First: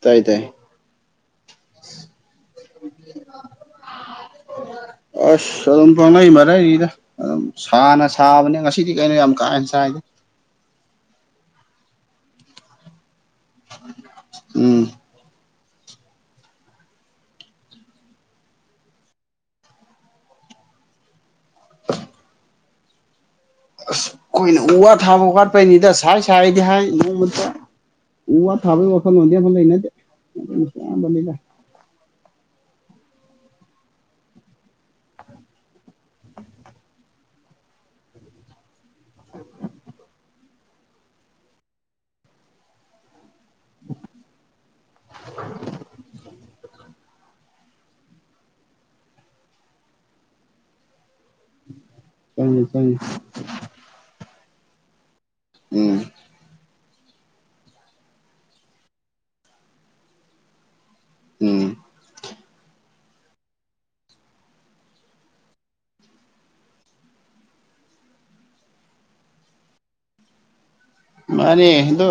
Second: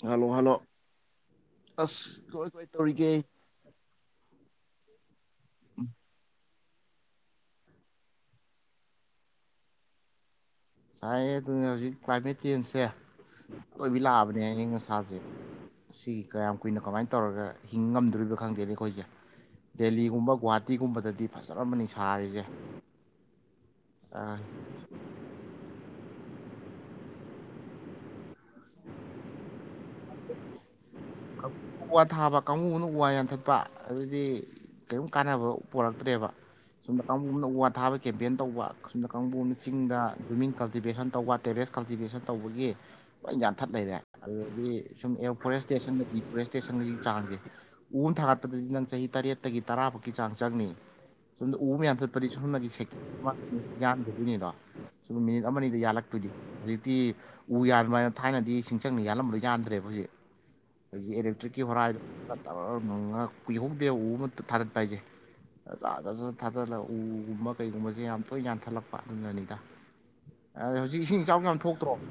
ꯇꯥꯏ ꯍꯜꯂꯣ ꯇꯥꯏ ꯍꯜꯂꯣ ꯑꯁ ꯀꯣꯏ ꯀꯣꯏ ꯇꯧꯔꯤꯒꯦ꯫ ꯑꯁ ꯑꯗꯨꯝ ꯄꯥꯡꯂꯩ ꯃꯔꯩꯔꯤꯗ꯫ ꯑꯗꯨꯝ ꯁꯥꯅ ꯁꯥꯕꯅꯦ ꯉꯁꯤꯗꯤ ꯀꯩꯅꯣ ꯌꯥꯝ ꯀꯥ ꯍꯦꯟꯅ ꯁꯥꯏꯗꯦ꯫ ꯁꯥꯏ ꯑꯗꯨꯅ ꯍꯧꯖꯤꯛ ꯀ꯭ꯂꯥꯏꯃꯦꯠ ꯆꯦꯟꯖꯁꯦ ꯑꯣꯏꯕꯤ ꯂꯥꯛꯑꯕꯅꯦ ꯑꯌꯪ ꯎꯝ ꯑꯁꯥꯁꯦ꯫ ꯁꯤ ꯀꯌꯥꯝ ꯀꯨꯏꯅ ꯀꯃꯥꯏꯅ ꯇꯧꯔꯒ ꯍꯤꯡ ꯉꯝꯗꯣꯔꯤꯕꯅ ꯈꯪꯗꯦꯅꯦ ꯑꯩꯈꯣꯏꯁꯦ꯫ ꯗꯦꯜꯂꯤꯒꯨꯝꯕ ꯒꯨꯍꯥꯇꯤꯒꯨꯝꯕꯗꯗꯤ ꯐꯖꯔꯃꯅꯤ ꯁꯥꯔꯤꯁꯦ꯫ ꯑꯁ ꯑꯩꯈꯣꯏꯅ ꯎ ꯋꯥ ꯊꯥꯕ ꯋꯥꯠꯄꯩꯅꯤꯗ ꯁꯥꯏ ꯁꯥꯏꯗꯤ ꯍꯥꯏ ꯅꯣꯡꯃꯇ꯫ ꯎ ꯋꯥ ꯊꯥꯕꯒꯤ ꯋꯈꯥꯜꯂꯣꯟꯗꯤ ꯑꯃꯇ ꯂꯩꯅꯗꯦ꯫ ꯑꯌꯥꯝꯕꯅꯤꯗ [unintelligible] ꯎ ꯋꯥ ꯊꯥꯕ ꯀꯥꯡꯕꯨ ꯑꯃꯅ ꯎ ꯋꯥ ꯌꯥꯟꯊꯠꯄ ꯑꯗꯨꯗꯤ ꯀꯩꯝ ꯀꯥꯟꯅꯕ ꯄꯣꯔꯛꯇ꯭ꯔꯦꯕ꯫ ꯁꯣꯝ ꯀꯥꯡꯒꯨ ꯑꯃꯅ ꯎ ꯋꯥ ꯊꯥꯕ ꯀꯦꯝꯄꯦꯟ ꯇꯧꯕ꯫ ꯑꯁꯨꯝꯗ ꯀꯥꯡꯕꯨꯅ ꯆꯤꯡꯗ ꯋꯤꯝꯃꯤꯡ ꯀꯜꯇꯤꯚꯦꯁꯟ ꯇꯧꯕ ꯇꯦꯔꯦꯁ ꯀꯜꯇꯤꯚꯦꯁꯟ ꯇꯧꯕꯒꯤ꯫ ꯂꯣꯏ ꯌꯥꯟꯊꯠ ꯂꯩꯔꯦ ꯑꯗꯨꯗꯤ ꯁꯨꯝ ꯑꯦꯌ ꯐꯣꯔꯦꯁꯇꯦꯁꯟꯗꯗꯤ꯫ ꯏꯁꯇꯦꯁꯟꯒꯤ ꯆꯥꯡꯁꯦ ꯎ ꯊꯥꯒꯠꯄꯗꯗꯤ ꯅꯪ ꯆꯍꯤ ꯇꯔꯦꯠꯇꯒꯤ ꯇꯔꯥ ꯐꯥꯎꯛꯒꯤ ꯆꯥꯡ ꯆꯪꯅꯤ꯫ [unintelligible] ꯑꯨ ꯑꯃ ꯌꯥꯟꯊꯠ꯫ ꯗꯤ ꯆꯪꯉꯤ ꯁꯣꯝꯅꯒꯤ ꯁꯀ ꯆꯪꯉꯤ ꯌꯥꯟꯈꯤꯗꯣꯏꯅꯤꯗꯣ ꯁ ꯃꯤꯅꯤꯠ ꯑꯃꯅꯤ ꯑꯗ ꯎꯝ ꯌꯥꯜꯂꯛꯇꯣꯏꯅꯤ꯫ ꯍꯧꯖꯤꯛꯇꯤ ꯎ ꯌꯥꯟꯕ ꯍꯥꯏꯅ ꯊꯥꯏꯅꯗꯤ ꯁꯤꯡꯆꯪꯅ ꯌꯥꯜꯂꯝꯕꯣ ꯌꯥꯟꯗ꯭ꯔꯦꯕ ꯍꯧꯖꯤꯛ꯫ ꯍꯧꯖꯤꯛ ꯏꯂꯦꯛꯇ꯭ꯔꯤꯛꯀꯤ ꯎꯝ ꯍꯣꯔꯥꯏꯗꯣ ꯄꯨ ꯀꯨꯍꯧꯗꯦ ꯎ ꯑꯃꯇ ꯊꯥꯗꯠꯄ ꯍꯥꯏꯁꯦ꯫ ꯖꯠ ꯖꯠꯖꯠ ꯊꯥꯗꯠꯂꯒ ꯎꯒꯨꯝꯕ ꯀꯩꯒꯨꯝꯕꯁꯦ ꯌꯥꯝ ꯇꯣꯏꯅ ꯌꯥꯟꯊꯠꯂꯛꯄ ꯑꯗꯨꯅꯅꯤꯗ꯫ ꯑ ꯍꯧꯖꯤꯛꯁꯤ ꯫ ꯃꯥꯅꯤ ꯑꯗꯣ꯫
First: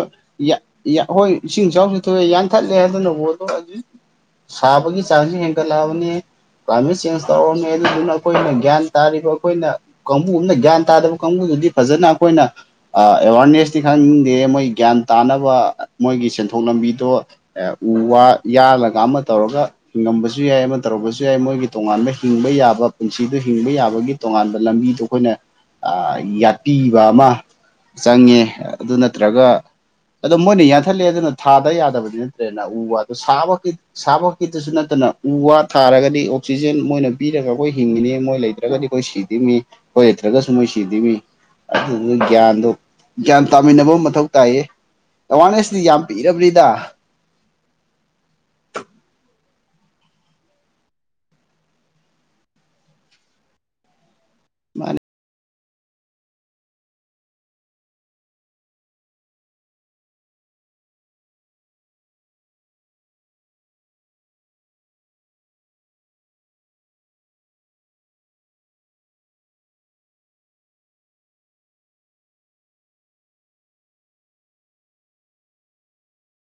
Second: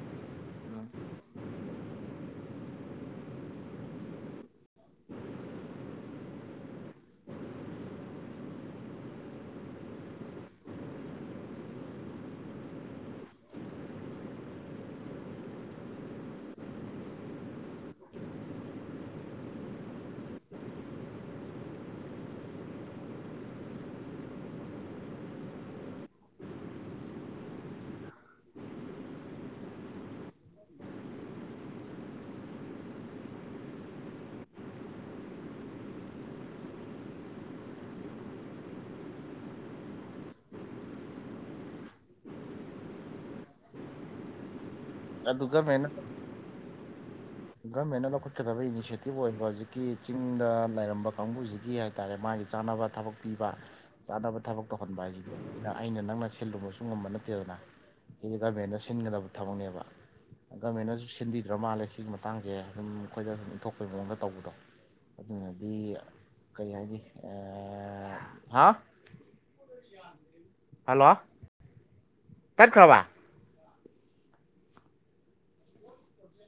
ꯍꯣꯏ ꯏꯁꯤꯡ ꯏꯆꯥꯎꯁꯨ ꯊꯣꯛꯑꯦ ꯌꯥꯟꯊꯠꯂꯦ ꯑꯗꯨꯅꯕꯣꯗꯣ ꯑꯗꯨ꯫ ꯁꯥꯕꯒꯤ ꯆꯥꯡꯁꯨ ꯍꯦꯟꯒꯠꯂꯛꯑꯕꯅꯤ꯫ ꯀ꯭ꯂꯥꯏꯃꯦꯠ ꯆꯦꯟꯖ ꯇꯧꯔꯔꯕꯅꯤ ꯑꯗꯨꯗꯨꯅ ꯑꯩꯈꯣꯏꯅ ꯒ꯭ꯌꯥꯟ ꯇꯥꯔꯤꯕ ꯑꯩꯈꯣꯏꯅ꯫ ꯀꯥꯡꯕꯨ ꯑꯃꯅ ꯒ꯭ꯌꯥꯟ ꯇꯥꯗꯕ ꯀꯥꯡꯕꯨꯗꯨꯗꯤ ꯐꯖꯅ ꯑꯩꯈꯣꯏꯅ ꯑꯦꯋꯥꯔꯅꯦꯁ꯫ ꯈꯪꯅꯤꯡꯗꯦ ꯃꯣꯏ ꯒ꯭ꯌꯥꯟ ꯇꯥꯅꯕ ꯃꯣꯏꯒꯤ ꯁꯦꯟꯊꯣꯛ ꯂꯝꯕꯤꯗꯣ꯫ ꯑꯦ ꯎ ꯋꯥ ꯌꯥꯜꯂꯒ ꯑꯃ ꯇꯧꯔꯒ꯫ ꯍꯤꯡꯉꯝꯕꯁꯨ ꯌꯥꯏ ꯑꯃ ꯇꯧꯔꯔꯕꯁꯨ ꯌꯥꯏ ꯃꯣꯏꯒꯤ ꯇꯣꯉꯥꯟꯕ ꯍꯤꯡꯕ ꯌꯥꯕ ꯄꯨꯟꯁꯤꯗ ꯍꯤꯡꯕ ꯌꯥꯕꯒꯤ꯫ ꯇꯣꯉꯥꯟꯕ ꯂꯝꯕꯤꯗꯣ ꯑꯩꯈꯣꯏꯅ ꯌꯥꯠꯄꯤꯕ ꯑꯃ ꯆꯪꯉꯦ꯫ ꯑꯗꯨ ꯅꯠꯇ꯭ꯔꯒ꯫ ꯑꯗꯣ ꯃꯣꯏꯅ ꯌꯥꯟꯊꯠꯂꯦ ꯑꯗꯨꯅ ꯊꯥꯗ ꯌꯥꯗꯕꯗꯤ ꯅꯠꯇ꯭ꯔꯦꯅ ꯎ ꯋꯥꯗ ꯁꯥꯕ ꯈꯛꯀꯤ꯫ ꯁꯥꯕꯀꯤꯗꯁꯨ ꯅꯠꯇꯅ ꯎ ꯋꯥ ꯊꯥꯔꯒꯗꯤ ꯑꯣꯛꯁꯤꯖꯦꯟ ꯃꯣꯏꯅ ꯄꯤꯔꯒ ꯑꯩꯈꯣꯏ ꯍꯤꯡꯉꯤꯅꯦ ꯃꯣꯏ ꯂꯩꯇ꯭ꯔꯒꯗꯤ꯫ ꯑꯩꯈꯣꯏ ꯁꯤꯗꯤꯃꯤ ꯑꯩꯈꯣꯏ ꯂꯩꯇ꯭ꯔꯒꯁꯨ ꯃꯣꯏ ꯁꯤꯗꯤꯃꯤ ꯑꯗꯨꯅ ꯒ꯭ꯌꯥꯟꯗꯣ꯫ ꯒ꯭ꯌꯥꯟ ꯇꯥꯃꯤꯟꯅꯕ ꯃꯊꯧ ꯇꯥꯏꯌꯦ ꯑꯗꯨ ꯑꯦꯋꯥꯔꯅꯦꯁꯇꯤ ꯒꯃꯦꯟꯅ ꯌꯥꯝ ꯄꯤꯔꯕꯅꯤꯗ꯫ ꯒꯃꯦꯟꯅ ꯂꯧꯈꯠꯀꯗꯕ ꯏꯅꯤꯁꯦꯇꯤꯞ ꯑꯣꯏꯕ ꯍꯧꯖꯤꯛꯀꯤ ꯆꯤꯡꯗ ꯂꯩꯔꯝꯕ ꯀꯥꯡꯕꯨꯁꯤꯒꯤ꯫ ꯍꯥꯏꯇꯥꯔꯦ ꯃꯥꯒꯤ ꯆꯥꯅꯕ ꯊꯕꯛ ꯄꯤꯕ ꯆꯥꯅꯕ ꯊꯕꯛ ꯃꯥꯅꯤ ꯇꯧꯍꯟꯕ ꯍꯥꯏꯁꯤꯗꯤ꯫ ꯑꯩꯅ ꯅꯪꯅ ꯁꯤꯜꯂꯨꯕꯁꯨ ꯉꯝꯕ ꯅꯠꯇꯦꯗꯅ ꯁꯤꯗꯤ ꯒꯃꯦꯟꯟꯅ ꯁꯤꯟꯒꯗꯕ ꯊꯕꯛꯅꯦꯕ꯫ ꯒꯃꯦꯟꯅꯁꯨ ꯁꯤꯟꯕꯤꯗ꯭ꯔ ꯃꯥꯜꯂꯦ ꯁꯤꯒꯤ ꯃꯇꯥꯡꯁꯦ ꯑꯗꯨꯝ ꯑꯩꯈꯣꯏꯗ ꯁꯨꯝ ꯏꯟꯊꯣꯛꯄꯩ ꯃꯑꯣꯡꯗ ꯇꯧꯕꯗꯣ꯫ ꯑꯗꯨꯅꯗꯤ ꯀꯔꯤ ꯍꯥꯏꯅꯤ ꯍꯥ꯫ ꯍꯜꯂꯣ ꯇꯔꯈ꯭ꯔꯕ꯫ ꯎꯝ꯫